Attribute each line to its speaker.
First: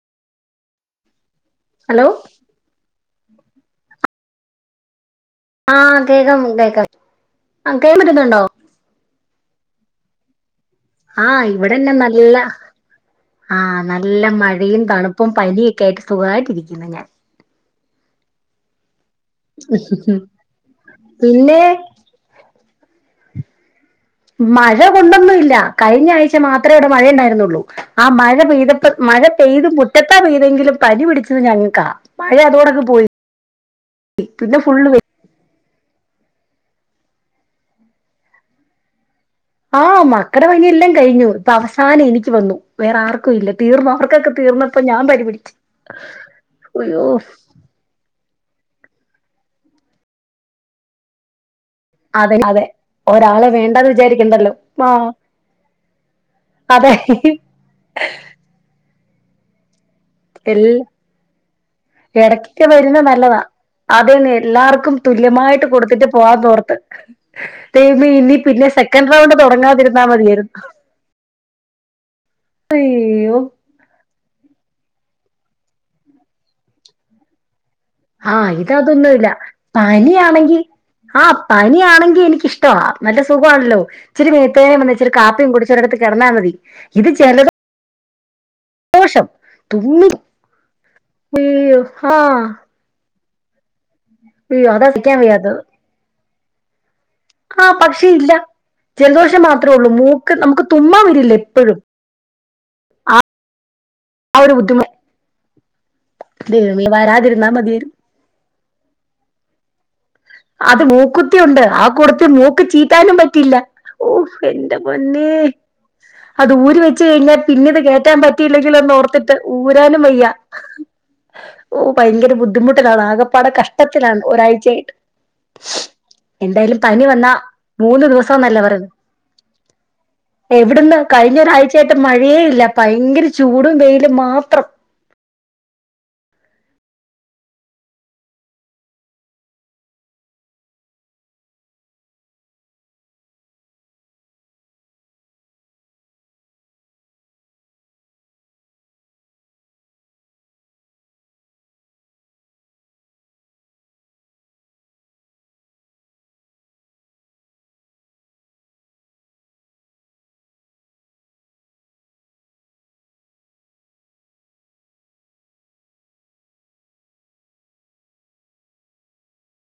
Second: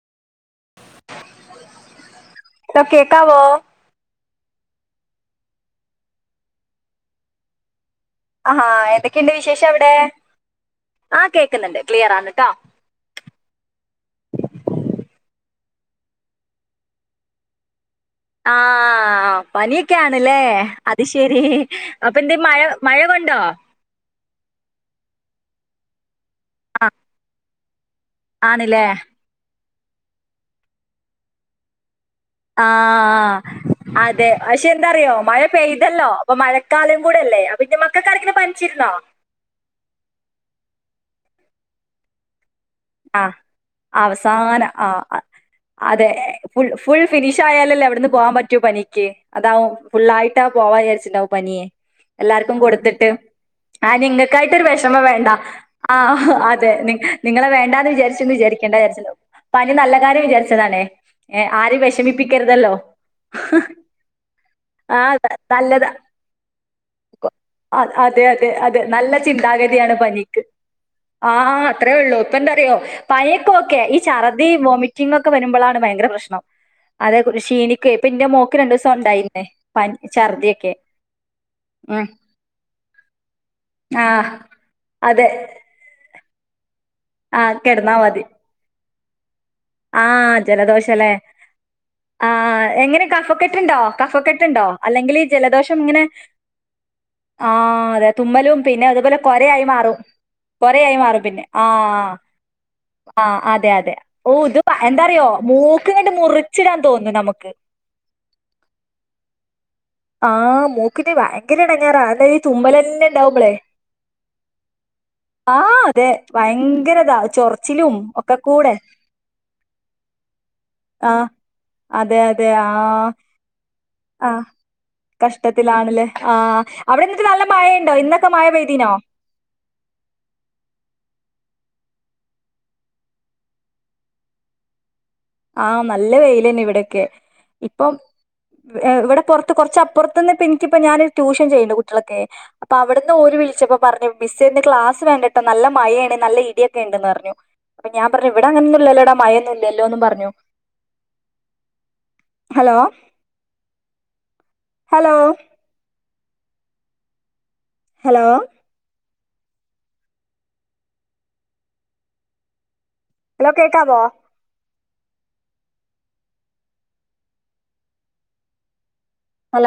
Speaker 1: Hello
Speaker 2: കേട്ടാവോ
Speaker 1: ആഹ കേൾക്കാം കേക്കാം ആ കേൻ പറ്റുന്നുണ്ടോ
Speaker 2: ന്റെ വിശേഷം എവിടെ
Speaker 1: ആഹ് ഇവിടെന്നെ നല്ല ആഹ നല്ല മഴയും തണുപ്പ ഇപ്പം പനിയൊക്കെ ആയിട്ട് സുഖമായിട്ടിരിക്കുന്നു ഞാൻ
Speaker 2: ആഹ പനിയൊക്കെ ആണല്ലേ അത് ശരി
Speaker 1: പിന്നെ
Speaker 2: അപ്പന്റെ മഴ മഴകൊണ്ടോ
Speaker 1: മഴ കൊണ്ടൊന്നുംല്ല കഴിഞ്ഞ ആഴ്ച മാത്രമേ
Speaker 2: ആ
Speaker 1: ഇവിടെ മഴയ ഉണ്ടായിരുന്നുള്ളൂ ആ മഴ
Speaker 2: ആണല്ലേ
Speaker 1: പെയ്തപ്പോ മഴ പെയ്ത് മുറ്റത്താ പെയ്തെങ്കിലും പനി പിടിച്ചത് ഞങ്ങക്കാ മഴ അതോടൊക്കെ പോയി
Speaker 2: ആഹ അതെ
Speaker 1: പിന്നെ
Speaker 2: പക്ഷെ
Speaker 1: ഫുള്ള് വെ
Speaker 2: എന്താറിയോ മഴ പെയ്തല്ലോ അപ്പൊ മഴക്കാലം കൂടെ അല്ലേ അപ്പ പിന്നെ മക്കൾ കടങ്ങിെ പനിച്ചിരുന്നോ
Speaker 1: ആഹ മക്കട പണിയെല്ലാം എല്ലാം കഴിഞ്ഞു ഇപ്പൊ അവസാനം എനിക്ക് വന്നു വേറെ
Speaker 2: ആഹ്
Speaker 1: ആർക്കും ഇല്ല തീർന്നു അവർക്കൊക്കെ
Speaker 2: അവസാനം
Speaker 1: തീർന്നപ്പോ
Speaker 2: ആ
Speaker 1: ഞാൻ
Speaker 2: അ-
Speaker 1: പനി പിടിച്ചു അയ്യോ
Speaker 2: എവിടന്ന് പോവാാൻ പറ്റുവോ പനിക്ക് അതാവും ഫുൾായിട്ട്ാ പോവാാ വിചാച്ചിുണ്ടാവും പനിയെ
Speaker 1: അതെ
Speaker 2: എല്ലാർക്കും
Speaker 1: അതെ
Speaker 2: കൊടുത്തിട്ട്
Speaker 1: ഒരാളെ
Speaker 2: ആ
Speaker 1: വേണ്ടാന്ന് വിചാരിക്കണ്ടല്ലോ
Speaker 2: നിങ്ങൾക്കായിട്ട്രു വിഷമം
Speaker 1: ആഹ്
Speaker 2: വേണ്ട ആ അതെ നി നിങ്ങളെ വേണ്ടാന്ന് വിചാരിച്ചന്ന് വിചാരിക്കേണ്ട [unintelligible] നല്ല കാര്ം
Speaker 1: എൽ
Speaker 2: വിചാരിച്ചതാണേ ർ ആരും
Speaker 1: ഇടക്കൊക്കെ
Speaker 2: വിഷമിപ്പിക്കരുതല്ലോ
Speaker 1: വരുന്ന നല്ലതാ അതന്നെ എല്ലാർക്കും
Speaker 2: ആ
Speaker 1: തുല്യമായിട്ട്
Speaker 2: നല്ലതാ
Speaker 1: കൊടുത്തിട്ട് പോവാ തോർത്ത്
Speaker 2: അ-
Speaker 1: ദൈവമേ
Speaker 2: അതെ
Speaker 1: ഇനി
Speaker 2: അതെ
Speaker 1: പിന്നെ
Speaker 2: അതെ
Speaker 1: സെക്കൻഡ് റൗണ്ട് തുടങ്ങാതിരുന്നാ മതിയായിരുന്നു
Speaker 2: ആഹ അത്രേ ഉള്ളൂ ഇപ്പ എന്താറിയോ
Speaker 1: അയ്യോ
Speaker 2: പയക്കൊക്കെ ഈ ചഛർദ വോമിറ്റ് ങ്ങൊക്കെ വരുമ്പോഴാണ് ഭയങ്കര പ്രശ്നം അതെറി ഷീനിക്ക് ഇപ്പ ഇന്റെ
Speaker 1: ആഹ്
Speaker 2: മോക്ക് രണ്ടണ്ട് ദിവസം ഉണ്ടായിരുന്നു പ ഛർദിയൊക്കെ
Speaker 1: ആഹ
Speaker 2: ഉം
Speaker 1: പനിയാണെങ്കിൽ എനക്ക്ഷ്ടമാ നല്ല സുഖമാണല്ലോ
Speaker 2: ആ
Speaker 1: ഇിരി മേത്തയും വന്ന ഇച്ചിരി കാപ്പിയും കുടിച്ച് ഒരിടത്ത് കടന്നാ
Speaker 2: ആഹ കിടന്നാൽ മതി
Speaker 1: ദോഷം
Speaker 2: ആ
Speaker 1: തുമ്മി
Speaker 2: ജലദോഷല്ലേ?
Speaker 1: [unintelligible] ആ
Speaker 2: എങ്ങനെ കഫക്കെട്ടുണ്ടോ കഫക്കെട്ടുണ്ടോ അല്ലെങ്കിൽ
Speaker 1: സഹിക്കാൻ
Speaker 2: ഈ
Speaker 1: വയ്യാത്തത്
Speaker 2: ജലദോഷം ഇങ്ങനെ [inaudible] ആ
Speaker 1: ആഹ് പക്ഷെ
Speaker 2: അതെ
Speaker 1: ഇല്ല
Speaker 2: തുമ്മലും പിന്നെ അതുപോലെ
Speaker 1: ജലദോഷം
Speaker 2: കൊരയായി
Speaker 1: മാത്രേ ഉള്ളൂ
Speaker 2: മാറും
Speaker 1: മൂക്ക് നമുക്ക്
Speaker 2: കൊരയായി
Speaker 1: തുമ്മാൻ
Speaker 2: മാറും
Speaker 1: വരില്ലേ
Speaker 2: പിന്നെ ആ
Speaker 1: എപ്പഴും
Speaker 2: ആ അതെ അതെ ഓ
Speaker 1: ആ ഒരു
Speaker 2: ഇത്
Speaker 1: ബുദ്ധിമുട്ട്
Speaker 2: എന്താറിയോ മൂ കണ്ട് മുറിച്ചിടാൻ
Speaker 1: ദൈവമേ
Speaker 2: തോന്നുന്നു
Speaker 1: വരാതിരുന്നാ
Speaker 2: നമുക്ക്
Speaker 1: മതിയായിരുന്നു
Speaker 2: ആഹ്
Speaker 1: അത്
Speaker 2: മൂക്കിന് ഭയങ്കര
Speaker 1: മൂക്കുത്തിയുണ്ട് ആ
Speaker 2: എടങ്ങേറാ അല്ല
Speaker 1: കൂടത്തി
Speaker 2: ഈ
Speaker 1: മൂക്ക്
Speaker 2: തുമ്മലന്നെ
Speaker 1: ചീറ്റാനും
Speaker 2: ഇണ്ടാവുമ്പളേ
Speaker 1: പറ്റില്ല ഓ എന്റെ മൊന്നേ
Speaker 2: ആഹ് അതെ
Speaker 1: അത് ഊര് വെച്ച്
Speaker 2: ഭയങ്കരതാ
Speaker 1: കഴിഞ്ഞാൽ പിന്നീത്
Speaker 2: ചൊറച്ചിലും
Speaker 1: കേട്ടാൻ
Speaker 2: ഒക്കെ കൂടെ
Speaker 1: പറ്റിയില്ലെങ്കില ഒന്നും ഓർത്തിട്ട് ഊരാനും വയ്യ
Speaker 2: ആഹ്
Speaker 1: ഓ
Speaker 2: അതെ
Speaker 1: ഭയങ്കര
Speaker 2: അതെ
Speaker 1: ബുദ്ധിമുട്ടിലാണ്
Speaker 2: ആഹ്
Speaker 1: ആകെപ്പാട കഷ ട്ടത്തിലാണ് ഒരാഴ്ചയായിട്ട്
Speaker 2: കഷ്ടത്തിലാണല്ലേ ആ്
Speaker 1: എന്തായാലും പനി
Speaker 2: അവിടെ എന്നിട്ട്
Speaker 1: വന്നാ
Speaker 2: നല്ല മഴ ഉണ്ടോ ഇന്നൊക്കെ മഴ പെയ്തീനോ
Speaker 1: എവിടുന്ന ക കഴിഞ്ഞൊരാഴ്ചയായിട്ട് മഴയേ ഇല്ല ഭയങ്കര ചൂടും വെയിലും മാത്രം
Speaker 2: ആഹ നല്ല വെയിലന്നെ ഇവിടൊക്കെ ഇപ്പം ഏഹ് ഇവിടെ പുറത്ത് കുറച്ചപ്പുറത്ത് നിന്ന് ഇനിക്ക് എനിക്കിപ്പ ഞാന് ട്യൂഷൻ ചെയ്യണ്ട് കുട്ടികളൊക്കെ അപ്പൊ അവിടുന്ന് ഓല് വിളിച്ചപ്പോ പറഞ്ഞു മിസ്സ്‌ന്ന് ക്ലാസ് വേണ്ടിട്ട നല്ല മഴയാണ് നല്ല ഇടിയൊക്കെ ഉണ്ടന്ന് പറഞ്ഞു അപ്പ ഞാൻ പറഞ്ഞു ഇവിടെ അങ്ങനന്നല്ലോട മയന്ന ഇല്ലോന്ന പറഞ്ഞു ഹലോ ഹലോ ഹലോ ഹലോ കേക്കാവോ?